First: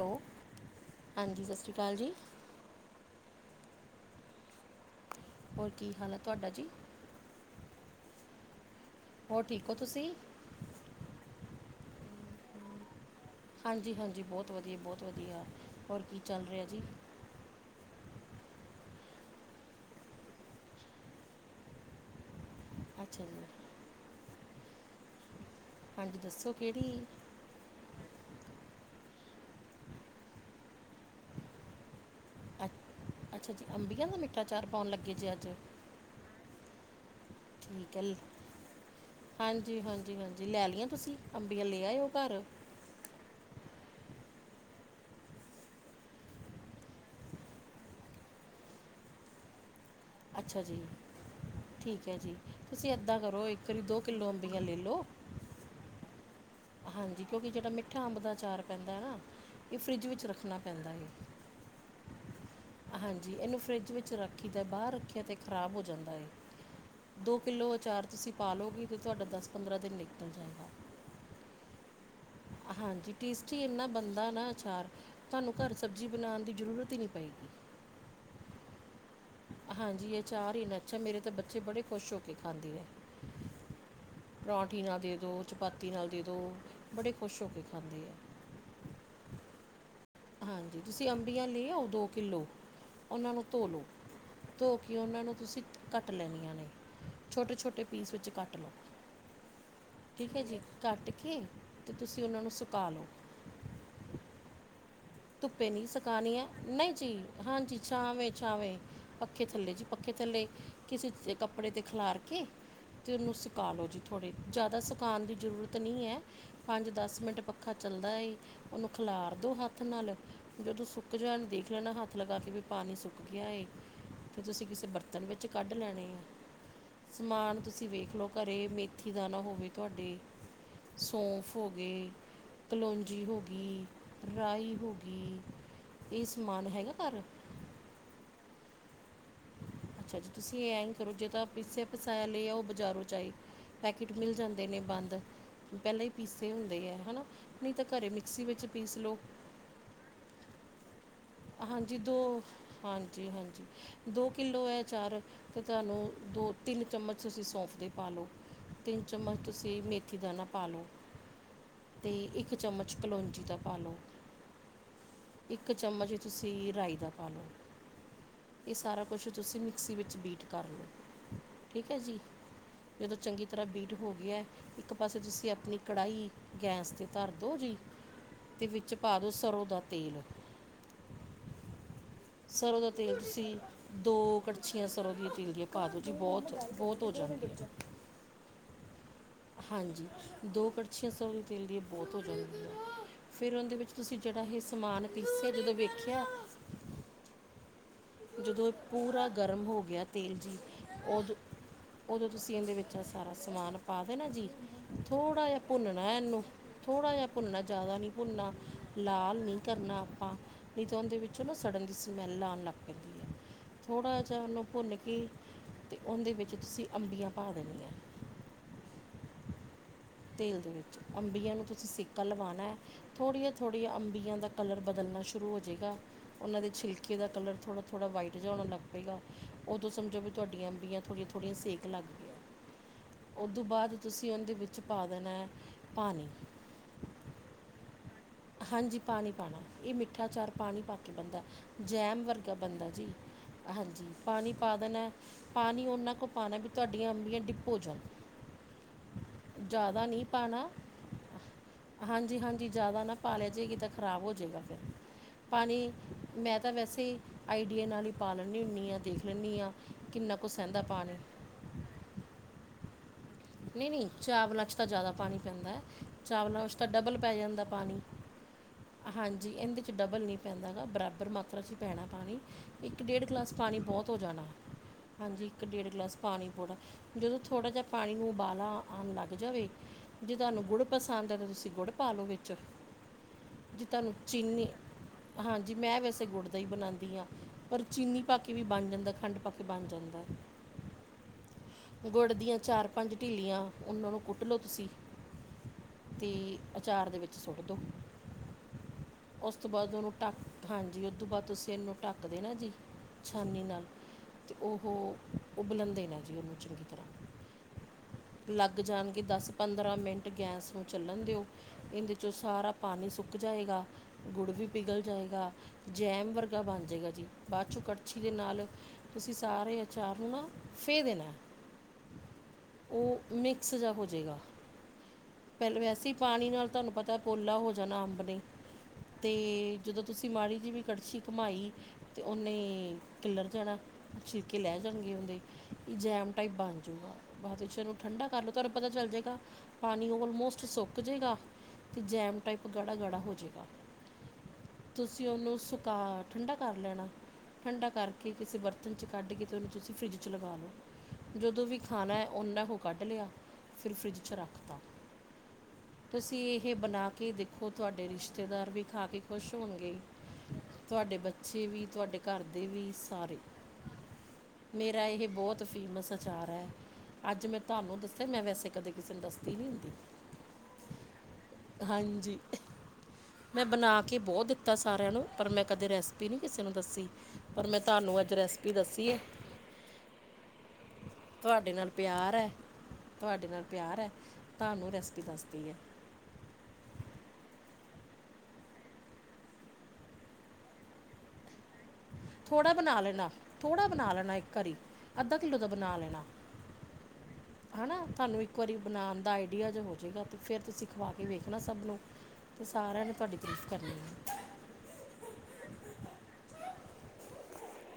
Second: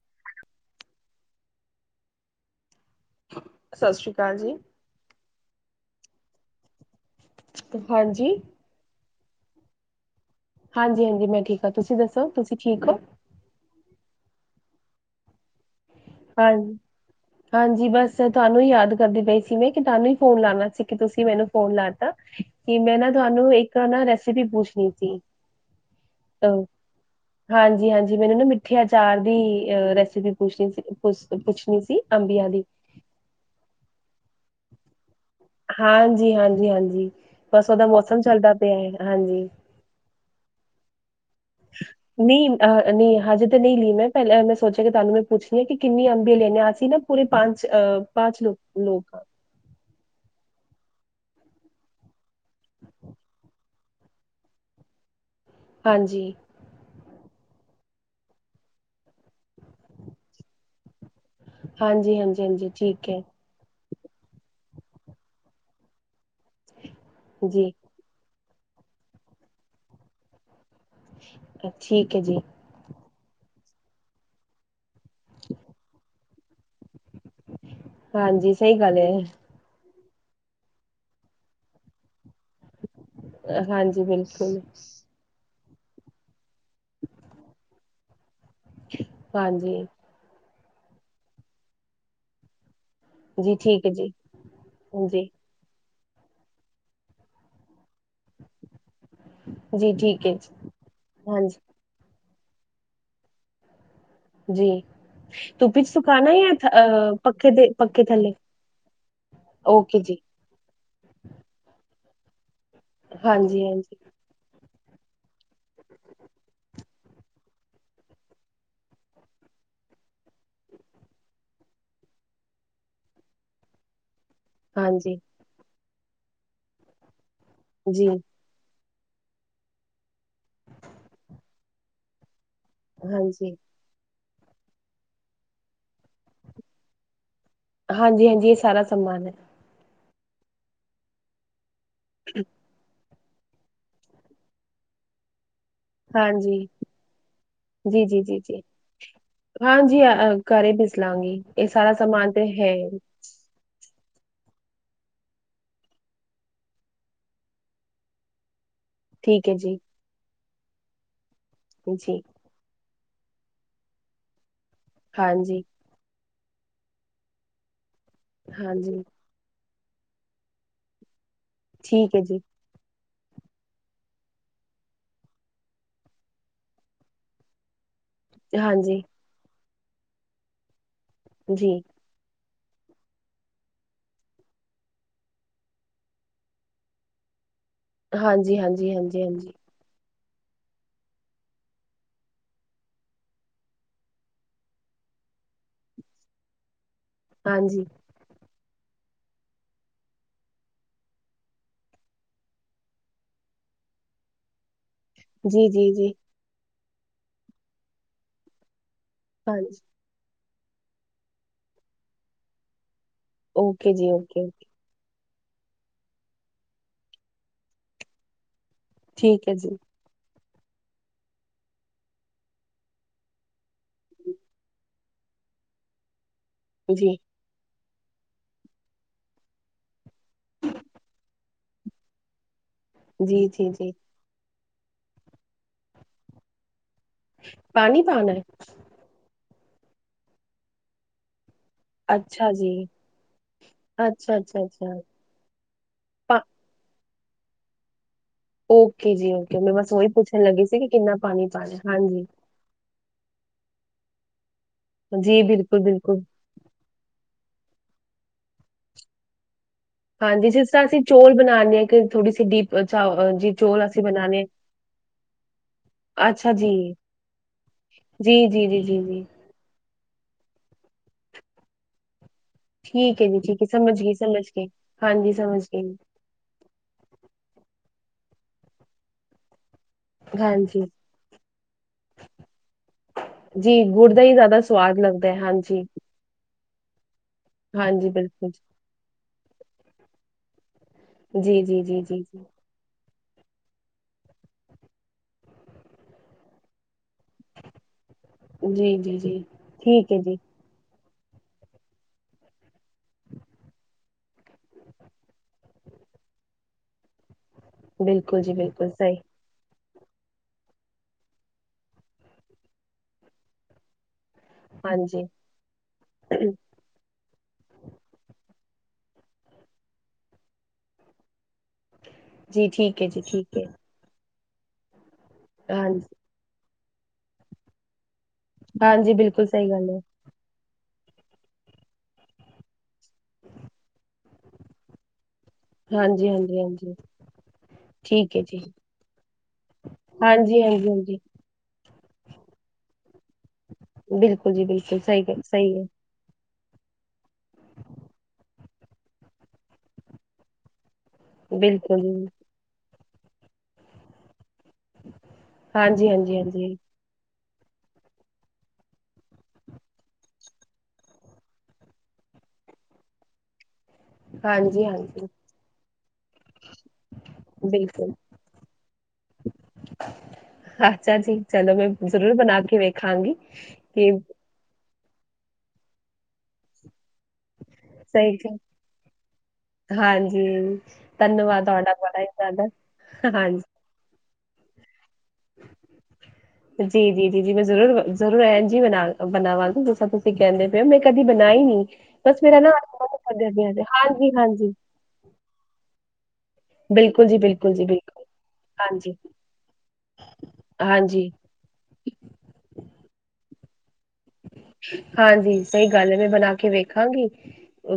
ਲੋ, ਹਾਂਜੀ ਸਤਿ ਸ਼੍ਰੀ ਅਕਾਲ ਜੀ। ਸਤਿ ਸ੍ਰੀ ਅਕਾਲ ਜੀ। ਹੋਰ ਕੀ ਹਾਲ ਐ ਤੁਆਡਾ ਜੀ। ਹਾਂਜੀ? ਹੋਰ ਠੀਕ ਓਂ ਤੁਸੀਂ? ਹਾਂਜੀ ਹਾਂਜੀ, ਮੈਂ ਠੀਕ ਹਾਂ। ਤੁਸੀਂ ਦੱਸੋ ਤੁਸੀਂ ਠੀਕ ਓ? ਹਾਂਜੀ ਹਾਂਜੀ, ਬੋਤ ਵਧੀਆ, ਬੋਤ ਵਧੀਆ। ਹੋਰ ਕੀ ਚੱਲ ਰਿਆ ਹਾਂਜੀ। ਜੀ। ਹਾਂਜੀ ਬਸ ਤੁਹਾਨੂੰ ਈ ਯਾਦ ਕਰਦੀ ਪਈ ਸੀ ਮੈਂ ਕਿ ਤੁਹਾਨੂੰ ਈ ਫੋਨ ਲਾਣਾ ਸੀ ਕਿ ਤੁਸੀਂ ਮੈਨੂੰ ਫੋਨ ਲਾ ਤਾ। ਕਿ ਮੈਂ ਨਾਂ ਅੱਛਾ ਜੀ ਤੁਹਾਨੂੰ ਇੱਕ ਨਾ ਰੈਸਿਪੀ ਪੁੱਛਣੀ ਸੀ। ਹਾਂਜੀ ਦੱਸੋ ਕੈੜੀ ਏ। ਹਾਂਜੀ ਹਾਂਜੀ, ਮੈਨੂੰ ਨਾ ਮਿੱਠੇ ਆਚਾਰ ਦੀ ਅ ਰੈਸਿਪੀ ਪੁੱਛਣੀ ਸੀ। ਕੁਛ ਪੁੱਛਣੀ ਸੀ, ਅੰਬੀਆਂ ਦੀ। ਅੱ ਅੱਛਾ ਜੀ, ਅੰਬੀਆਂ ਦਾ ਮਿੱਠਾ ਚਾਰ ਪਾਉਣ ਲੱਗੇ ਜੇ ਅੱਜ। ਹਾਂਜੀ, ਹਾਂਜੀ, ਹਾਂਜੀ। ਬਸ ਓਦਾ ਠੀਕ ਹੈ ਲ- ਮੌਸਮ ਚੱਲਦਾ ਪਿਆ ਐ ਹਾਂਜੀ। ਹਾਂਜੀ ਹਾਂਜੀ ਲੈ ਲਈਆਂ ਤੁਸੀਂ ਅੰਬੀਆਂ ਲੈ ਆਇਓ ਘਰ ਨੀਂ ਅ ਨਈਂ ਹਜੇ ਤੇ ਨਈਂ ਲੀ ਨਾਂ ਮੈਂ ਪੈਲੇ ਮੈਂ ਸੋਚਿਆ ਕਿ ਤਾਨੂੰ ਮੈਂ ਪੁੱਛਣੀ ਆਂ ਕਿੰਨੀ ਅੰਬੀ ਲੈਣੀ ਐ ਅਸੀਂ ਨਾ ਪੂਰੇ ਪੰਜ ਅ ਪਾਂਚ ਲੋਕ ਕਿਲੋ। ਅੱਛਾ ਜੀ ਠੀਕ ਐ ਜੀ, ਤੁਸੀਂ ਇੱਦਾਂ ਕਰੋ ਇੱਕ ਵਾਰੀ ਦੋ ਕਿੱਲੋ ਅੰਬੀਆਂ ਲੈ ਲੋ। ਹਾਂਜੀ। ਹਾਂਜੀ, ਕਿਉਂਕਿ ਜੇੜਾ ਮਿੱਠਾ ਅੰਬ ਦਾ ਅਚਾਰ ਪੈਂਦਾ ਐ ਆ। ਏਅ ਫਰਿੱਜ ਵਿੱਚ ਰੱਖਣਾ ਪੈਂਦਾ ਐ। ਹਾਂਜੀ ਹਾਂਜੀ ਹਾਂਜੀ ਠੀਕ ਹੈ ਹਾਂਜੀ, ਏਨੂੰ ਫਰਿੱਜ ਵਿੱਚ ਰੱਖ ਰਖੀ ਦਾ ਬਾਰ ਰੱਖਿਆ ਤੇ ਖਰਾਬ ਹੋ ਜਾਂਦਾ ਐ, ਦੋ ਜੀ ਕਿੱਲੋ ਅਚਾਰ ਤੁਸੀਂ ਪਾ ਲਓਗੇ ਅਤੇ ਤੁਹਾਡਾ ਦਸ ਪੰਦਰਾਂ ਦਿਨ ਨਿਕਲ ਜਾਏਗਾ। ਅ ਠੀਕ ਹੈ ਜੀ। ਹਾਂਜੀ ਟੇਸਟੀ ਇੰਨਾ ਬਣਦਾ ਨਾ ਅਚਾਰ ਤੁਹਾਨੂੰ ਘਰ ਸਬਜ਼ੀ ਬਣਾਉਣ ਦੀ ਜ਼ਰੂਰਤ ਹੀ ਨਹੀਂ ਪਏਗੀ। ਹਾਂਜੀ ਸਹੀ ਗੱਲ ਹੈ। ਹਾਂਜੀ ਇਹ ਆਚਾਰ ਏਨਾਂ ਅੱਛਾ ਮੇਰੇ ਤਾਂ ਬੱਚੇ ਬੜੇ ਖੁਸ਼ ਹੋ ਕੇ ਖਾਂਦੇ ਨੇ। ਹਾਂਜੀ ਬਿਲਕੁਲ ਪ੍ਰੋਂਠੀ ਨਾਲ ਦੇ ਦੋ ਚਪਾਤੀ ਨਾਲ ਦੇ ਦੋਂ, ਬੜੇ ਖੁਸ਼ ਹੋ ਕੇ ਖਾਂਦੇ ਆ। ਹਾਂਜੀ। ਹਾਂਜੀ ਤੁਸੀਂ ਅੰਬੀਆਂ ਲੈ ਆਓ ਦੋ ਕਿੱਲੋ, ਉਹਨਾਂ ਨੂੰ ਜੀ ਧੋ ਲਉ, ਠੀਕ ਹੈ ਜੀ ਧੋ ਕੇ ਉਹਨਾਂ ਜੀ ਨੂੰ ਤੁਸੀਂ, ਕੱਟ ਲੈਣੀਆਂ ਨੇ ਛੋਟੇ ਛੋਟੇ ਪੀਸ ਵਿੱਚ ਕੱਟ ਲਓ। ਠੀਕ ਹੈ ਜੀ ਕੱਟ ਕੇ ਹਾਂਜੀ ਤੇ ਤੁਸੀਂ ਉਹਨਾਂ ਨੂੰ ਸੁਕਾ ਲਓ। ਜੀ। ਧੁੱਪੇ ਧੁੱਪ ਚ ਨਹੀਂ ਸੁਕਾਉਣਾ ਸਕਾਨੀਆ ਜਾਂ ਨਹੀਂ ਅ ਜੀ ਪੱਖੇ ਦੇ ਹਾਂਜੀ ਪੱਖੇ ਛਾਵੇਂ, ਥੱਲੇ ਛਾਵੇ। ਪੱਖੇ ਥੱਲੇ ਜੀ ਪੱਖੇ ਥੱਲੇ, ਕਿਸੇ ਕੱਪੜੇ 'ਤੇ ਖਿਲਾਰ ਕੇ ਅਤੇ ਉਹਨੂੰ ਹਾਂਜੀ ਸੁਕਾ ਲਓ ਹਾਂਜੀ ਜੀ ਥੋੜ੍ਹੇ। ਜ਼ਿਆਦਾ ਸਕਾਨ ਦੀ ਜ਼ਰੂਰਤ ਨਹੀਂ ਹੈ। ਪੰਜ ਦਸ ਮਿੰਟ ਪੱਖਾ ਚੱਲਦਾ ਏ ਉਹਨੂੰ ਖਿਲਾਰ ਦੋ ਹੱਥ, ਹੱਥ ਨਾਲ ਜਦੋਂ ਸੁੱਕ ਜਾਣ ਦੇਖ ਲੈਣਾ ਹੱਥ ਲਗਾ ਕੇ ਵੀ ਪਾਣੀ ਸੁੱਕ ਗਿਆ ਹੈ ਏ। ਫਿਰ ਤੁਸੀਂ ਕਿਸੇ ਹਾਂਜੀ ਬਰਤਨ ਵਿੱਚ ਕੱਢ ਲੈਣੇ ਆ ਸਮਾਨ ਤੁਸੀਂ ਜੀ ਵੇਖ ਲਓ। ਘਰ ਮੇਥੀ ਦਾਨਾ ਹੋਵੇ, ਤੁਹਾਡੇ ਸੌਂਫ ਹੋ ਗਈ। ਕਲੋਂਜੀ ਹੋ ਹਾਂਜੀ ਗਈ, ਰਾਈ ਹੋ ਗਈ, ਇਹ ਸਮਾਨ ਹੈਗਾ ਘਰੇ ਹਾਂਜੀ, ਹਾਂਜੀ ਇਹ ਸਾਰਾ ਸਮਾਨ ਹੈ। ਅੱਛਾ ਜੀ ਤੁਸੀਂ ਇਹ ਐਂ ਕਰੋ ਜੇ ਤਾਂ ਪੀਸਿਆ ਪਸਾਇਆ ਲੈ ਆਓ ਬਜਾਰੋ ਚਾਹੇ ਪੈਕਿਟ ਮਿਲ ਜਾਂਦੇ ਨੇ ਬੰਦ। ਪਹਿਲਾਂ ਹੀ ਪੀਸੇ ਹਾਂਜੀ ਹੁੰਦੇ ਹੈ ਹਨਾਂ ਨਹੀਂ ਤਾਂ ਜੀ ਘਰੇ ਜੀ ਜੀ ਮਿਕਸੀ ਜੀ ਵਿੱਚ ਪੀਸ ਲਉ। ਹਾਂਜੀ ਘਰੇ ਪਿਸ ਲਾਂਗੀ ਇਹ ਸਾਰਾ ਹਾਂਜੀ ਸਮਾਨ ਤੇ ਹੈ। ਹਾਂਜੀ, ਹਾਂਜੀ। ਦੋ ਕਿੱਲੋ ਹੈ ਆਚਾਰ ਅਤੇ ਤੁਹਾਨੂੰ ਦੋ ਤਿੰਨ ਚਮਚ ਤੁਸੀਂ ਸੌਂਫ ਦੇ ਪਾ ਲਉ। ਤਿੰਨ ਚਮਚ ਠੀਕ ਹੈ ਜੀ ਤੁਸੀਂ ਮੇਥੀ ਦਾਨਾ ਪਾ ਲਓ ਅਤੇ ਜੀ ਇੱਕ ਇਕ ਚਮਚ ਕਲੋਂਜੀ ਦਾ ਪਾ ਲਉ। ਹਾਂਜੀ। ਚਮਚ ਹੀ ਤੁਸੀਂ ਰਾਈ ਦਾ ਪਾ ਲਓ। ਇਹ ਹਾਂਜੀ ਸਾਰਾ ਕੁਛ ਤੁਸੀਂ ਮਿਕਸੀ ਵਿੱਚ ਬੀਟ ਕਰ ਲਓ ਠੀਕ ਹੈ ਜੀ। ਜਦੋਂ ਚੰਗੀ ਤਰ੍ਹਾਂ ਬੀਟ ਹੋ ਗਿਆ, ਇੱਕ ਪਾਸੇ ਤੁਸੀਂ ਆਪਣੀ ਕੜਾਹੀ ਗੈਸ 'ਤੇ ਧਰ ਦਿਉ ਜੀ। ਦੇ ਵਿੱਚ ਹਾਂਜੀ ਪਾ ਦਿਉ ਸਰ੍ਹੋਂ ਦਾ ਤੇਲ। ਜੀ। ਸਰੋਂ ਦਾ ਤੇਲ ਦੋ ਕੜਛੀਆਂ ਸਰ੍ਹੋਂ ਦੀਆਂ ਤੀਲ ਦੀਆਂ ਪਾ ਦਿਉ ਜੀ ਬਹੁਤ ਬਹੁਤ ਹੋ ਜਾਂਦੀ ਆ। ਹਾਂਜੀ, ਹਾਂਜੀ, ਹਾਂਜੀ, ਹਾਂਜੀ। ਹਾਂਜੀ ਦੋ ਕੜਛੀਆਂ ਸੌ ਤੇਲ ਦੀ ਬਹੁਤ ਹੋ ਜਾਂਦੀਆਂ। ਫੇਰ ਉਹਦੇ ਵਿੱਚ ਤੁਸੀਂ ਜਿਹੜਾ ਇਹ ਸਮਾਨ ਪੀਸਿਆ ਜਦੋਂ ਵੇਖਿਆ, ਹਾਂਜੀ ਜਦੋਂ ਏ ਪੂਰਾ ਗਰਮ ਹੋਗਯਾ ਤੇਲ ਚੀ ਉਦੋਂ ਓਦੋ ਤੁਸੀ ਐਦੇ ਵਿੱਚ ਸਾਰਾ ਸਮਾਨ ਪਾ, ਦੇਨਾ ਜੀ। ਥੋੜਾ ਜਾ ਜੀ ਜੀ ਭੁੰਨਣਾ ਜੀ ਐਨੂੰ, ਥੋੜਾ ਜਾ ਭੁੰਨ ਜਾਦਾ ਨਹੀਂ ਭੁੰਨਾ ਲਾਲ ਨੀ ਹਾਂਜੀ ਕਰਨਾ ਆਪਾਂ, ਨਈ ਤੋਂ ਓਂਦੇ ਵਿੱਚੋਂ ਨਾ ਸੜਨ ਦੀ ਸਮੈਲ ਆਨ ਲੱਗ ਪੈਂਦੀ ਐ। ਓਕੇ ਜੀ ਥੋੜਾ ਓਕੇ ਜਾ ਓਨੂੰ ਓਕੇ ਭੁੰਨ ਕੇ ਤੇ, ਓਂਦੇ ਵਿੱਚ ਤੁਸੀ ਅੰਬੀਆਂ ਪਾ ਦੇਨੀਐ। ਠੀਕ ਹੈ ਜੀ ਤੇਲ ਦੇ ਵਿੱਚ ਅੰਬੀਆਂ ਨੂੰ ਤੁਸੀਂ ਸਿੱਕਾ ਲਵਾਨਾ ਥੋੜੀਆਂ-ਥੋੜੀਆਂ ਅੰਬੀਆਂ ਦਾ ਕਲਰ ਬਦਲਨਾ ਸ਼ੁਰੂ ਹੋਜੇਗਾ, ਓਨਾਂ ਦੇ ਛਿਲਕੇ ਜੀ ਦਾ ਕਲਰ ਥੋੜਾ-ਥੋੜਾ ਵਾਈਟ ਜਾ ਹੋਨ ਲੱਗ ਪੇਗਾ, ਓਦੋ ਸਮਜੋ ਵੀ ਤੁਹਾਡੀਆਂ ਅੰਬੀਆਂ ਥੋੜੀਆਂ-ਥੋੜੀਆਂ ਸੇਕ ਲੱਗ ਗੀ। ਜੀ ਓੱਦੋ ਜੀ ਜੀ ਬਾਦ ਤੁਸੀ ਓਂਦੇ ਵਿੱਚ ਪਾ ਦੇਨੈ ਪਾਨੀ ਪਾਨੀ ਪਾਨੈ? ਹਾਂਜੀ, ਪਾਨੀ ਪਾਨਾ ਏ ਮਿੱਠਾ ਚਾਰ ਪਾਨੀ ਪਾ ਕੇ ਬੰਦਾ। ਜੈਮ ਵਰਗਾ ਬੰਦਾ ਜੀ, ਹਾਂਜੀ, ਅੱਛਾ ਪਾਨੀ ਅੱਛਾ ਪਾ ਅੱਛਾ ਦੇਨੇ ਪਾਨੀ ਓਨਾਂ ਕੋ, ਪਾਨੈ ਵੀ, ਤੁਆਡੀਆਂ ਅੰਬੀਆਂ ਡਿਪ ਹੋ ਜਾਨ। ਓਕੇ ਜੀ, ਓਕੇ ਮੈਂ ਬੱਸ ਓਈ ਪੁੱਛਨ ਲੱਗੀ ਪਾਉਣਾ ਸੀ ਕਿ ਕਿੰਨਾ ਪਾਨੀ ਪਾਨੈ, ਹਾਂਜੀ। ਹਾਂਜੀ, ਜਿਆਦਾ ਨਾ ਪਾਲੈ ਜੇਗੀ ਤਾਂ ਖ਼ਰਾਬ ਹੋ ਜੇਗਾ ਫੇਰ, ਜੀ ਬਿਲਕੁਲ ਪਾਨੀ ਬਿਲਕੁਲ ਮੈਂ ਤਾਂ ਵੈਸੇ ਈ ਆਈ ਡੀਏ ਨਾਲ ਈ, ਪਾ ਲੈਂਨੀ ਹੁੰਨੀ ਆਂ, ਦੇਖ ਲੈਂਨੀ ਆਂ। ਹਾਂਜੀ, ਜਿਸ ਤਰਾਂ ਅਸੀ ਚੋਲ, ਬਨਾਨੇ ਆਂ ਕਿ ਥੋੜੀ ਸੀ ਡੀਪ ਚਾਵ ਨਈ-ਨਈ ਚਾਵਲਾਂ ਚ, ਤਾ ਜਿਆਦਾ ਪਾਨੀ ਪੈਂਦੈ, ਹਾਂ ਅੱਛਾ ਚਾਵਲਾਂ ਜੀ ਵਿੱਚ ਤਾ ਡਬਲ ਪੈ ਜਾਂਦਾ ਪਾਨੀ। ਜੀ, ਜੀ, ਜੀ, ਜੀ ਜ ਹਾਂਜੀ, ਐਂਦੇ ਚ, ਡਬਲ ਨੀ ਪੈਂਦਾ ਨਾ ਬਰਾਬਰ ਮਾਤਰਾ ਚ, ਪੈਣਾ ਪਾਨੀ ਇੱਕ ਠੀਕ ਡੇਢ ਹੈ ਜੀ ਗਲਾਸ ਠੀਕ ਹੈ ਪਾਨੀ ਸਮਝ ਬੋਤ ਗਈ ਹੋ ਸਮਝ ਜਾਨਾ, ਗਈ ਹਾਂਜੀ ਸਮਝ ਇੱਕ ਡੇਢ ਗਈ ਗਲਾਸ ਪਾਨੀ ਪੋਣਾ ਜਦੋ ਥੋੜਾ ਜਾ, ਪਾਨੀ ਨੂੰ ਉਬਾਲਾ ਆਨ ਲੱਗ ਜਾਵੇ ਜੇ ਤੁਹਾਨੂੰ ਗੁੜ ਹਾਂਜੀ ਪਸੰਦ ਐ, ਤਾ ਤੁਸੀ ਗੁੜ ਪਾ ਲੋ ਵਿੱਚ ਜੀ ਤਾਨੂੰ ਗੁੜ ਦਾ ਹੀ ਜ਼ਿਆਦਾ ਚੀਨੀ, ਸਵਾਦ ਲੱਗਦਾ ਹੈ, ਹਾਂਜੀ ਮੈਂ ਵੈਸੇ ਤੇ ਗੁੜ ਦਾ ਈ ਬਨਾਂਦੀ ਆਂ, ਪਰ ਹਾਂਜੀ, ਚੀਨੀ ਪਾ ਬਿਲਕੁਲ ਕੇ ਵੀ ਬਾਨ ਜਾਂਦਾ ਤੇ, ਖੰਡ ਪਾ ਕਿ ਬਨ ਜਾਂਦੈ ਜੀ, ਜੀ, ਜੀ, ਜੀ, ਜੀ ਚਾਰ ਪਾੰਜ ਟਿੱਲੀਆਂ ਓਨਾਂ ਨੂੰ ਕੁੱਟ ਲੋ ਤੁਸੀ ਤੇ ਅਚਾਰ ਦੇ ਵਿੱਚ ਸੁੱਟ ਦੋ, ਜੀ, ਜੀ, ਜੀ। ਉਸ ਤੋ ਬਾਦ ਠੀਕ ਓਨੂੰ ਹੈ ਟਾੱਕ ਜੀ, ਹਾਂਜੀ, ਓ ਤੋ, ਬਾਦ ਤੁਸੀ ਐਨੂੰ ਟੱਕ ਦੇਨਾ ਜੇ, ਛਾਨੀ ਨਾਲ ਤੇ ਓ ਹੋ ਉਬਲਨ ਦੇਨਾ ਜੇ ਓਹਨੂੰ ਚੰਗੀ ਤਰਾ ਬਿਲਕੁਲ ਜੀ, ਲੱਗ ਬਿਲਕੁਲ ਸਹੀ, ਜਾਨਗੇ ਦੱਸ ਪੰਦਰਾਂ ਮਿੰਟ ਗੈਸ ਨੂੰ ਚੱਲਨ ਦੇਓ ਏਂਦੇ ਚੋ, ਸਾਰਾ ਪਾਨੀ ਸੁੱਕ ਜਾਏਗਾ ਗੁੜ ਵੀ ਪਿਘਲ ਹਾਂਜੀ। ਜਾਏਗਾ, ਜੈਮ ਵਰਗਾ ਬਾਨ ਜਾਏਗਾ ਜੀ। ਬਾਦ ਚੋ ਕੜਛੀ ਦੇ ਨਾਲ ਤੁਸੀ ਸਾਰੇ ਅਚਾਰ ਨੂੰ ਨਾ ਫੇ ਦੇਨੈ। ਜੀ ਠੀਕ ਓ ਹੈ ਜੀ, ਠੀਕ ਹੈ, ਮਿਕਸ ਜਾ ਹੋਜੇਗਾ ਪੈਲੇ ਹਾਂਜੀ, ਵੈਸੇ ਈ ਪਾਨੀ ਨਾਲ ਤੋ ਆਨੂੰ ਪਤੈ ਪੋਲਾ ਹੋ ਜਾਨਾ ਅੰਬ ਨੇ, ਹਾਂਜੀ ਬਿਲਕੁਲ ਸਹੀ ਤੇ ਗੱਲ ਹੈ, ਜਦੋ ਤੁਸੀ ਮਾੜੀ ਜੀ, ਵੀ ਕੜਛੀ ਘੁਮਾਈ ਤੇ ਓਨੇ ਕਿੱਲਰ ਜਾਨਾ ਛਿਲਕੇ ਲੈ, ਜਾਨਗੇ ਓਂਦੇ ਹਾਂਜੀ, ਜੈਮ ਟਾਈਪ ਹਾਂਜੀ, ਬਾਨ ਹਾਂਜੀ। ਜੂਗਾ ਨੂੰ ਠੰਡਾ ਠੀਕ ਹੈ ਕਰ ਲੋ, ਜੀ, ਤਹਾਨੂੰ ਪਤਾ ਚੱਲ ਜੇਗਾ। ਪਾਨੀ ਓ ਹਾਂਜੀ, ਓਲਮੋਸਟ ਹਾਂਜੀ, ਸੋਕ ਹਾਂਜੀ, ਜੇਗਾ ਤੇ ਜੈਮ ਟਾਈਪ ਗਾੜਾ-ਗਾੜਾ ਹੋਜੇਗਾ। ਬਿਲਕੁਲ ਜੀ, ਬਿਲਕੁਲ ਸਹੀ ਤੁਸੀ ਗ ਓਨੂੰ ਸਹੀ ਹੈ, ਸੁਕਾ ਠੰਡਾ ਕਰ ਲੈਨਾ, ਠੰਡਾ ਕਰਕੇ ਕਿਸੇ ਬਰਤਨ ਚ ਕੱਢ ਕੇ, ਤੇ ਓਨੂੰ ਤੁਸੀ ਫਰਿੱਜ ਚ, ਲਗਾ ਲੋ। ਜਦੋ ਵੀ ਬਿਲਕੁਲ ਖਾਨਾ ਐ ਜੀ। ਓਨਾਂ ਕੁ ਕੱਢ ਲੇਯਾ ਫਿਰ ਫਰਿੱਜ ਚ ਰੱਖ ਤਾ ਹਾਂਜੀ, ਹਾਂਜੀ, ਤੁਸੀ ਏਹੇ ਹਾਂਜੀ, ਬਨਾ ਕੇ ਦੇ ਓ ਤੁਆਡੇ ਰਿਸ਼ਤੇਦਾਰ ਵੀ ਖਾ ਕੇ ਖੁਸ਼ ਹੋਨਗੇ। ਤੁਆਡੇ ਬੱਚੇ ਵੀ, ਤੁਆਡੇ ਘਰ ਦੇ ਵੀ ਸਾਰੇ। ਹਾਂਜੀ, ਮੇਰਾ ਇਹ ਹਾਂਜੀ, ਬੌਤ ਫੇਮਸ ਅਚਾਰ ਹੈ। ਅੱਜ ਮੈਂ ਤਾਨੂੰ ਬਿਲਕੁਲ। ਦੱਸਿਆ ਮੈ ਵੈਸੇ ਕਦੇ ਕਿਸੇ ਨੂੰ ਦੱਸਦੀ ਨੀ ਹੁੰਦੀ। ਅੱਛਾ ਜੀ ਚਲੋ ਮੈ ਜ਼ਰੂਰ ਹਾਂਜੀ ਬਣਾ ਕੇ ਵੇਖਾਂਗੀ ਕਿ ਕੀਤਾ ਸਾਰਿਆਂ ਨੂੰ ਪਰ ਮੈਂ ਕਦੇ ਰੈਸਪੀ ਨੀ ਕਿਸੇ ਨੂੰ ਦੱਸੀ ਪਰ ਮੈ ਤਾਨੂੰ ਅੱਜ ਸਹੀ ਰੈਸਪੀ ਦੱਸੀ ਏ ਹਾਂਜੀ, ਧੰਨਵਾਦ ਤੁਆਡੇ ਨਾਲ ਤੁਹਾਡਾ ਬੜਾ ਹੀ ਪਿਆਰ ਐ ਜ਼ਿਆਦਾ। ਤੁਆਡੇ ਨਾਲ ਹਾਂਜੀ ਪਿਆਰ ਐ ਤਾਨੂੰ ਰੈਸਪੀ ਦੱਸ ਤੀ ਐ। ਜੀ -ਜੀ -ਜੀ -ਜੀ ਮੈਂ ਜ਼ਰੂਰ -ਜ਼ਰੂਰ ਐਨਜੀ ਨਾਲ ਬਨਾਵਾਂਗੀ ਜਿਦਾਂ ਤੁਸੀ ਕੈਂਦੇ ਪਏ ਓ ਮੈ ਕਦੀ ਬਨਾਈ ਨਈ ਥੋੜ੍ਹਾ ਬਨਾ ਲੈਣਾ -ਥੋੜ੍ਹਾ ਬਨਾ ਲੈਣਾ ਇੱਕ ਹਾਂਜੀ ਆਰੀ ਅੱਧਾ ਕਿੱਲੋ ਦਾ ਬਨਾ ਲੈਣਾ। ਬਿਲਕੁਲ ਜੀ ਬਿਲਕੁਲ ਜੀ ਹਨਾ, ਬਿਲਕੁਲ ਤਾਨੂੰ ਇੱਕ ਵਾਰੀ ਹਾਂਜੀ ਬਣਾਨ ਦਾ ਆਈਡੀਆ ਜੇਆ ਹੋ ਜੇਗਾ ਤੇ ਫੇਰ ਤੁਸੀ ਖਵਾ ਕੇ ਹਾਂਜੀ ਵੇਖ ਨਾ ਸਭ ਨੂੰ ਤੇ ਸਾਰਿਆਂ ਨੇ ਤਾਡੀ ਤਰੀਫ ਕਰਨੀ ਐ। ਹਾਂਜੀ, ਸਈ ਗੱਲ ਏ ਮੈਂ ਬਨਾ ਕੇ ਵੇਖਾਂਗੀ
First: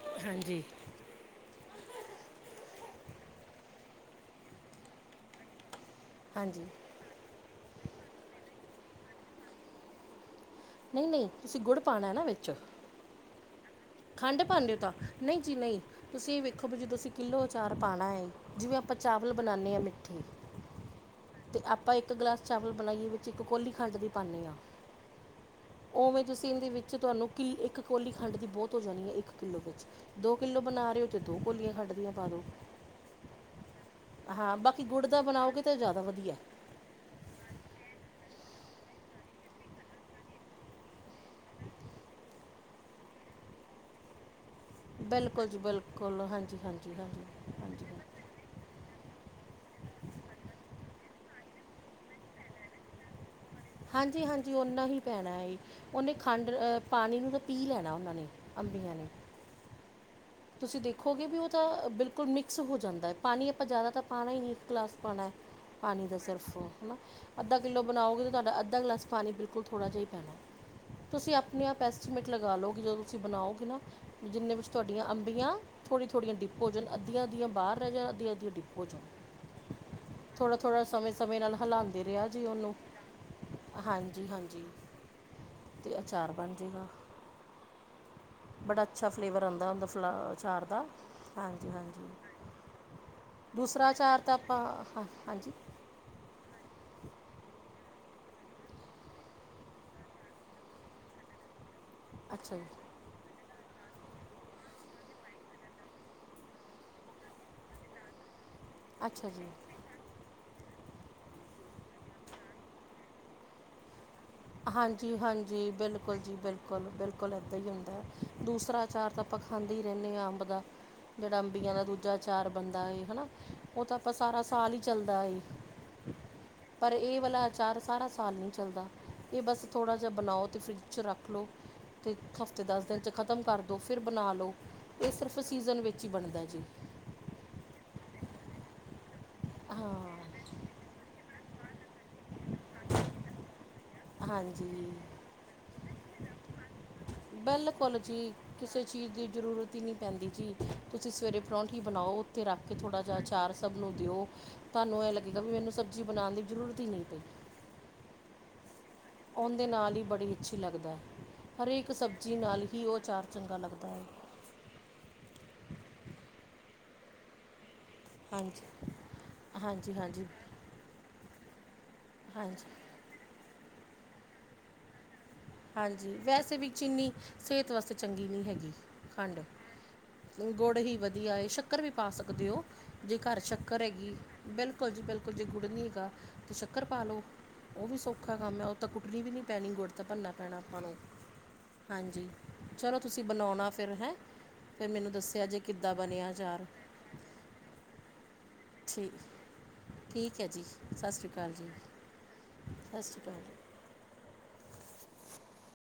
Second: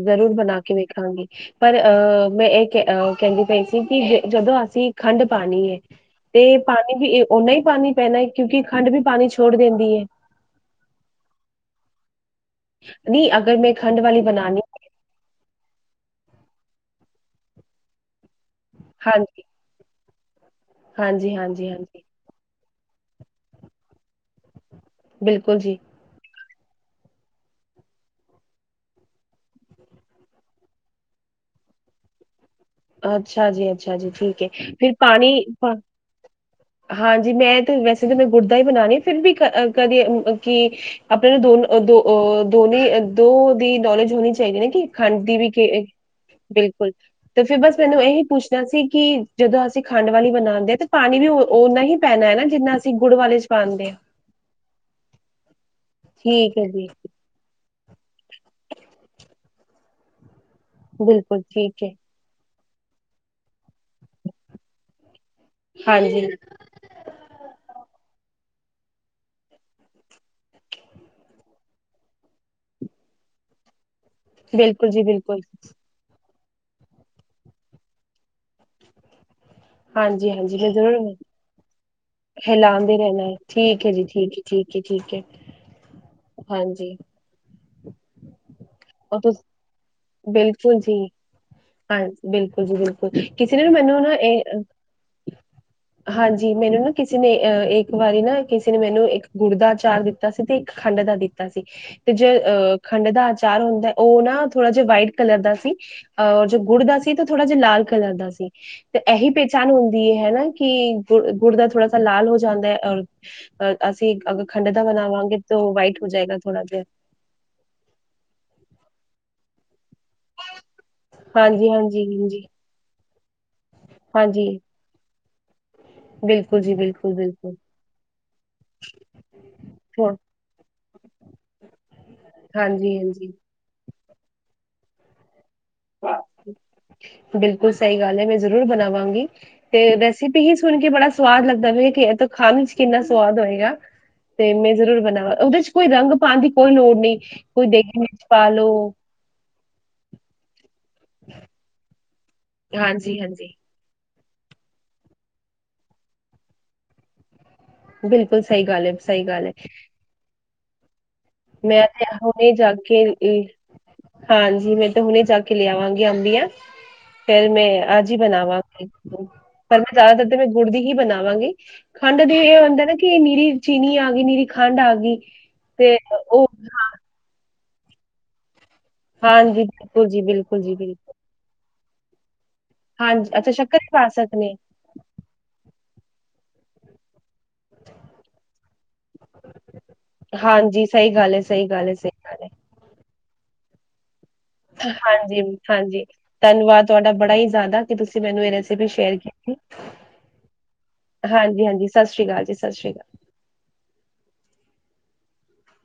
ਜ਼ਰੂਰ ਬਨਾ ਹਾਂਜੀ ਕੇ ਵੇਖਾਂਗੀ। ਪਰ ਅ ਮੈਂ ਏ ਕ ਅ ਕੈਂਦੀ ਪਈ ਸੀ ਕਿ ਜ ਜਦੋ ਅਸੀ ਖੰਡ ਪਾਨੀ ਏ ਤੇ ਹਾਂਜੀ ਪਾਨੀ ਵੀ ਓਨਾ ਈ ਪਾਨੀ ਪੈਨਾ ਏ ਕਿਉਂਕਿ ਖੰਡ ਵੀ ਪਾਨੀ ਛੋੜ ਦਿੰਦੀ ਏ ਨਈ -ਨਈ ਤੁਸੀ ਗੁੜ ਪਾਨਾ ਏ ਨਾ ਵਿੱਚ ਨਈ ਅਗਰ ਮੈਂ ਵਾਲੀ ਖੰਡ ਬਣਾਣੀ ਪਾਂਦੇ ਓ ਤਾ ਨਈ ਜੀ ਨਈ ਤੁਸੀ ਵੇਖੋ ਬੀ ਜੇ ਤੁਸੀ ਕਿੱਲੋ ਅਚਾਰ ਪਾਣਾ ਹੋਏ। ਜਿਵੇਂ ਆਪਾਂ ਚਾਵਲ ਹਾਂਜੀ ਬਨਾਨੇ ਆਂ ਮਿੱਠੇ ਹਾਂਜੀ ਤੇ ਹਾਂਜੀ ਆਪਾਂ ਹਾਂਜੀ ਇੱਕ ਗਲਾਸ, ਚਾਵਲ ਬਨਾਈਏ ਵਿੱਚ ਇੱਕ ਕੋਲੀ ਖੰਡ ਦੀ ਪਾਨੇ ਆਂ। ਬਿਲਕੁਲ ਜੀ। ਓਵੇਂ, ਤੁਸੀ ਏਂਦੇ ਵਿੱਚ ਤੁਆਨੂੰ ਕਿ ਇੱਕ ਕੋਲੀ ਖੰਡ ਦੀ ਬੌਤ ਹੋ ਜਾਣੀ ਇੱਕ ਕਿੱਲੋ ਵਿੱਚ ਦੋ ਕਿੱਲੋ ਬਨਾ ਰੇ ਓ ਤੇ ਦੋ ਕੋਲੀਆਂ ਖੰਡ ਦੀਆਂ ਪਾ ਦੋ ਅੱਛਾ ਜੀ -ਅੱਛਾ ਜੀ ਠੀਕ ਐ ਫਿਰ ਗੁੜ ਦਾ ਪਾਨੀ ਬਣਾਓਗੇ ਤਾਂ ਜ਼ਿਆਦਾ ਵਧੀਆ ਹਾਂਜੀ, ਮੈਂ ਤੇ ਵੈਸੇ ਤਾ ਮੈਂ ਗੁੜ ਦਾ ਹੀ ਬਣਾ ਰੀ ਆ ਫਿਰ ਵੀ ਕ ਕਦੇ ਕਿ ਆਪਾਂ ਨੂੰ ਦੋਨ ਦੋ ਦੋ ਨੀ ਦੋ ਦੀ ਨੌਲੇਜ ਹੋਣੀ ਚਾਈਦੀ ਨਾ ਖੰਡ ਦੀ ਬਿਲਕੁਲ ਵੀ ਜੀ ਕੇ ਬਿਲਕੁਲ ਹਾਂਜੀ ਬਿਲਕੁਲ। ਹਾਂਜੀ ਹਾਂਜੀ ਤੇ ਫੇਰ ਬਸ ਹਾਂਜੀ ਮੈਨੂੰ ਇਹੀ ਪੁੱਛਣਾ ਸੀ ਕਿ ਜਦੋਂ ਅਸੀਂ ਖੰਡ ਵਾਲੀ ਬਣਾਂਦੇ ਆ ਤੇ ਪਾਣੀ ਵੀ ਓਨਾ ਹੀ ਪੈਣਾ ਹੈ ਨਾ ਜਿੰਨਾ ਅਸੀ ਗੁੜ ਵਾਲੇ ਚ ਪਾਂਦੇ ਆ। ਹਾਂਜੀ -ਹਾਂਜੀ ਓਨਾ ਹੀ ਪੈਣਾ ਏ ਓਨੇ ਖੰਡ ਠੀਕ ਹੈ ਅ ਜੀ, ਪਾਣੀ ਨੂੰ ਪੀ ਲੈਣਾ ਓਨਾਂ ਨੇ ਅੰਬੀਆਂ ਨੇ। ਤੁਸੀਂ ਦੇਖੋਗੇ ਬੀ ਬਿਲਕੁਲ ਓ ਤਾ ਠੀਕ ਹੈ। ਬਿਲਕੁਲ ਮਿਕਸ ਹੋ ਜਾਂਦਾ ਐ ਪਾਨੀ ਆਪਾਂ ਜਆਦਾ ਤਾਂ ਪਾਣਾ ਈ ਨਈ ਇੱਕ ਗਲਾਸ ਪਾਣਾ ਏ। ਪਾਣੀ ਦਾ ਹਾਂਜੀ, ਸਿਰਫ ਓ ਹਨਾ ਅੱਧਾ ਕਿੱਲੋ ਬਨਾਓਗੇ ਤਾ ਤੁਆਡਾ ਅੱਧਾ ਗਲਾਸ ਪਾਨੀ ਬਿਲਕੁਲ ਥੋੜ੍ਹਾ ਜਿਆ ਈ ਪੈਣਾ। ਤੁਸੀ ਆਪਨੇ ਆਪ ਐਸਟੀਮੇਟ ਲਗਾ ਲੋ ਕਿ ਜਦੋ ਤੁਸੀ ਬਨਾਓਗੇ ਨਾ ਬਿਲਕੁਲ ਜੀ ਬਿਲਕੁਲ। ਥੜੀ -ਥੋੜ੍ਹੀਆਂ ਡਿੱਪ ਹੋ ਜਨ ਅੱਧੀਆਂ ਅੱਧੀਆਂ ਬਾਰ ਰੈ ਜਾਨ ਅੱਧੀਆਂ -ਅੱਧੀਆਂ ਡਿੱਪ ਹੋ ਜਨ ਹਾਂਜੀ- ਹਾਂਜੀ [unintelligible] ਮ ਜ਼ੂਰ ਰਿਹਾ ਜੀ ਉਹਨੂੰ ਹਿਲਾਂਦੇ ਰਹਿਨਾ ਏ ਠੀਕ ਐ ਜੀ ਹਾਂਜੀ ਠੀਕ ਐ - ਹਾਂਜੀ ਠੀਕ ਏ - ਠੀਕ। ਕਿੱਟ ਤੇ ਅਚਾਰ ਬਣ ਜੇਗਾ। ਬੜਾ ਅੱਛਾ ਉਹ ਤੁਸ ਫਲੇਵਰ ਆਂਦਾ ਓਂਦਾ ਫਲਾ ਅਚਾਰ ਬਿਲਕੁਲ ਦਾ। ਜੀ ਹਾਂਜੀ ਹਾਂ -ਹਾਂਜੀ ਬਿਲਕੁਲ ਜੀ ਬਿਲਕੁਲ ਕਿਸੇ ਨੇ ਨਾ ਦੂਸਰਾ ਮੈਨੂੰ ਨਾ ਅਚਾਰ ਤਾ ਇਹ ਆਪਾਂ ਹਾ, ਹਾਂਜੀ ਹਾਂਜੀ, ਮੈਨੂੰ ਨਾ ਕਿਸੇ ਨੇ ਅ ਇੱਕ ਵਾਰੀ ਨਾ ਕਿਸੇ ਨੇ ਮੈਨੂੰ ਇੱਕ ਗੁੜ ਅਚਾਰ ਦਿੱਤਾ ਸੀ ਤੇ ਇੱਕ ਖੰਡ ਦਾ ਦਿੱਤਾ ਤਾ ਸੀ ਤੇ ਜੇ ਅੱਛਾ ਜੀ ਅ ਖੰਡ ਦਾ ਅਚਾਰ ਹੁੰਦੈ ਓ ਨਾ ਥੋੜਾ ਜੇਆ ਵਾਈਟ ਕਲਰ ਦਾ ਸੀ ਅ ਜੋ ਗੁੜ ਦਾ ਸੀ ਤਾਂ ਥੋੜਾ ਜਾ ਲਾਲ ਕਲਰ ਦਾ ਸੀ, ਤੇ ਏਹੀ ਅੱਛਾ ਜੀ ਪਹਿਚਾਨ ਹੁੰਦੀ ਐ ਨਾ। ਕੀ ਗੁੜ-ਗੁੜ ਦਾ ਥੋੜਾ ਸਾ ਲਾਲ ਹੋ ਜਾਂਦੈ ਔਰ ਅ ਅਸੀਂ ਅਗ ਹਾਂਜੀ-ਹਾਂਜੀ ਬਿਲਕੁਲ ਜੀ ਥੋੜਾ ਜਿਹਾ ਬਿਲਕੁਲ-ਬਿਲਕੁਲ ਏਦਾਂ ਈ ਹੁੰਦਾ ਦੂਸਰਾ ਅਚਾਰ ਤਾਂ ਆਪਾਂ ਖਾਂਦੇ ਈ ਰੈਂਦੇ ਆਂ ਅੰਬ ਦਾ, ਜੇੜਾ ਹਾਂਜੀ ਅੰਬੀਆਂ ਦਾ ਹਾਂਜੀ ਦੂਜਾ ਹਾਂਜੀ ਅਚਾਰ ਬਨਦਾ ਏ ਹਨਾ। ਓ ਤਾਂ ਆਪਾਂ ਸਾਰਾ ਹਾਂਜੀ ਸਾਲ ਈ ਚੱਲਦਾ ਏ। ਬਿਲਕੁਲ ਜੀ ਪਰ ਬਿਲਕੁਲ ਏ ਵਾਲਾ ਬਿਲਕੁਲ ਅਚਾਰ ਸਾਰਾ ਸਾਲ ਨੀ ਚੱਲਦਾ। ਏ ਬਸ ਥੋੜ੍ਹਾ ਜਾ ਹੋਰ ਬਨਾਓ ਤੇ ਫਰਿੱਜ ਚ ਰੱਖ ਲੋ ਤੇ ਹਫਤੇ ਦਸ ਹਾਂਜੀ ਦਿਨ ਚ ਹਾਂਜੀ ਖ਼ਤਮ ਕਰ ਦੋ ਫਿਰ ਬਨਾ ਲੋ, ਏ ਸਿਰਫ ਸੀਜ਼ਨ ਵਿੱਚ ਈ ਬਨਦਾ ਜੀ। ਬਿਲਕੁਲ ਸਈ ਗੱਲ ਐ, ਮੈਂ ਜ਼ਰੂਰ ਬਨਾਵਾਂਗੀ, ਤੇ ਹਾਂ ਰੈਸੀ ਪੀ ਹੀ ਸੁਨ ਕੇ ਬੜਾ ਸਵਾਦ ਲੱਗਦਾ ਹੋਏ ਕੇ ਐ ਤਾਂ ਖਾਨ ਵਿਚ ਕਿੰਨਾ ਸਵਾਦ ਹੋਏਗਾ। ਤੇ ਮੈਂ ਹਾਂਜੀ ਜ਼ਰੂਰ ਬਨਾਵਾਂ, ਓਦੇ ਚ ਕੋਈ ਰੰਗ ਪਾਨ ਦੀ ਕੋਈ ਲੋੜ ਨਈਂ, ਕੋਈ ਬਿਲਕੁਲ ਦੇਗੀ ਮਿਰਚ ਜੀ ਪਾ ਲੋ। ਕਿਸੇ ਚੀਜ਼ ਦੀ ਜ਼ਰੂਰਤ ਈ ਨੀ ਪੈਂਦੀ ਜੀ। ਤੁਸੀਂ ਸਵੇਰੇ ਪਰੌਂਠੀ ਬਣਾਓ, ਉੱਥੇ ਰੱਖ ਕੇ ਥੋੜ੍ਹਾ ਜਿਹਾ ਹਾਂਜੀ ਚਾਰ। ਹਾਂਜੀ ਸਬ ਨੂੰ ਦਿਓ, ਤੁਆਨੂੰ ਐਂ ਲੱਗੇਗਾ ਵੀ ਮੈਨੂੰ ਸਬਜ਼ੀ ਬਨਾਨ ਦੀ ਜ਼ਰੂਰਤ ਈ ਨਈਂ ਪਈ। ਬਿਲਕੁਲ ਸਈ ਗੱਲ ਐ। ਓਨਦੇ ਨਾਲ ਈ ਬੜੀ ਅੱਛੀ ਲੱਗਦੈ, ਮੈਂ ਹਰੇਕ ਤੇ ਸਬਜ਼ੀ ਹੁਣੇ ਨਾਲ ਜਾ ਈ ਓ ਕੇ ਅਚਾਰ ਇਹ- ਚੰਗਾ ਲੱਗਦਾ ਐ। ਹਾਂਜੀ, ਮੈਂ ਤਾਂ ਹੁਨੇ ਜਾ ਕੇ ਲੈ ਆਵਾਂਗੀ ਅੰਬੀਆਂ ਫੇਰ ਮੈਂ ਅੱਜ ਜੀ ਹਾਂਜੀ ਬਨਾਵਾਂਗੀ, ਪਰ ਹਾਂਜੀ ਮੈਂ ਹਾਂਜੀ ਜਾਦਾਤਰ ਤੇ ਮੈਂ ਗੁੜਦੀ ਹੀ ਬਣਾਵਾਂਗੀ ਖੰਡ ਦੇ ਏ ਹਾਂਜੀ ਹੁੰਦਾ ਨਾ ਕੇ ਏ ਨਿਰੀ ਚੀਨੀ ਆ ਗੀ, ਨੀਰੀ ਖੰਡ ਆ ਗੀ। ਹਾਂਜੀ, ਵੈਸੇ ਵੀ ਚੀਨੀ ਸੇਤ ਵਾਸਤੇ ਚੰਗੀ ਨਈਂ ਹੈਗੀ। ਖੰਡ, ਹਾਂਜੀ ਬਿਲਕੁਲ ਜੀ ਬਿਲਕੁਲ ਜੀ ਗੁੜ ਹੀ ਬਿਲਕੁਲ ਵਦੀਆ ਏ ਸ਼ੱਕਰ ਵੀ ਪਾ ਸਕਦੇ ਓਂ। ਜੇ ਹਾਂਜੀ ਘਰ ਅੱਛਾ ਸ਼ੱਕਰ ਵੀ ਪਾ ਹੈਗੀ ਸਕਦੇ ਬਿਲਕੁਲ ਜੀ ਬਿਲਕੁਲ ਜੇ ਗੁੜ ਨੀ ਹੈਗਾ ਤਾਂ ਸ਼ੱਕਰ ਪਾ ਲੋ। ਓ ਵੀ ਸੌਖਾ ਕੰਮ ਐ ‌ ਓ ਤਾਂ ਕੁੱਟਨੀ ਵੀ ਨੀ ਪੈਨੀ ਗੁੜ ਤਾਂ ਭੰਨਣਾ ਪੈਣਾ ਆਪਾਂ ਹਾਂਜੀ, ਨੂੰ ਸਈ ਗੱਲ ਏ ਸਈ ਗੱਲ ਏ ਸਈ। ਹਾਂਜੀ ਚਲੋ ਤੁਸੀਂ ਬਨੌਨਾ ਫੇਰ ਹੈਂ। ਫਿਰ ਮੈਨੂੰ ਦੱਸਿਆ ਜੇ ਕਿੱਦਾਂ ਹਾਂਜੀ-ਹਾਂਜੀ ਬਣਿਆ ਅਚਾਰ ਧੰਨਵਾਦ ਤੁਆਡਾ ਬੜਾ ਈ ਜਾਦਾ ਕੇ ਤੁਸੀਂ ਮੈਨੂੰ ਏ ਰੈਸੀਪੀ ਠੀਕ ਸ਼ੇਅਰ ਕੀਤੀ। ਠੀਕ ਹੈ ਜੀ ਸਤਿ ਸ਼੍ਰੀ ਅਕਾਲ ਜੀ ਹਾਂਜੀ-ਹਾਂਜੀ ਸਸ ਰੀ ਕਾਲ ਜੀ ਸਸ ਰੀ ਸਤਿ ਕਾਲ। ਸ਼੍ਰੀ ਅਕਾਲ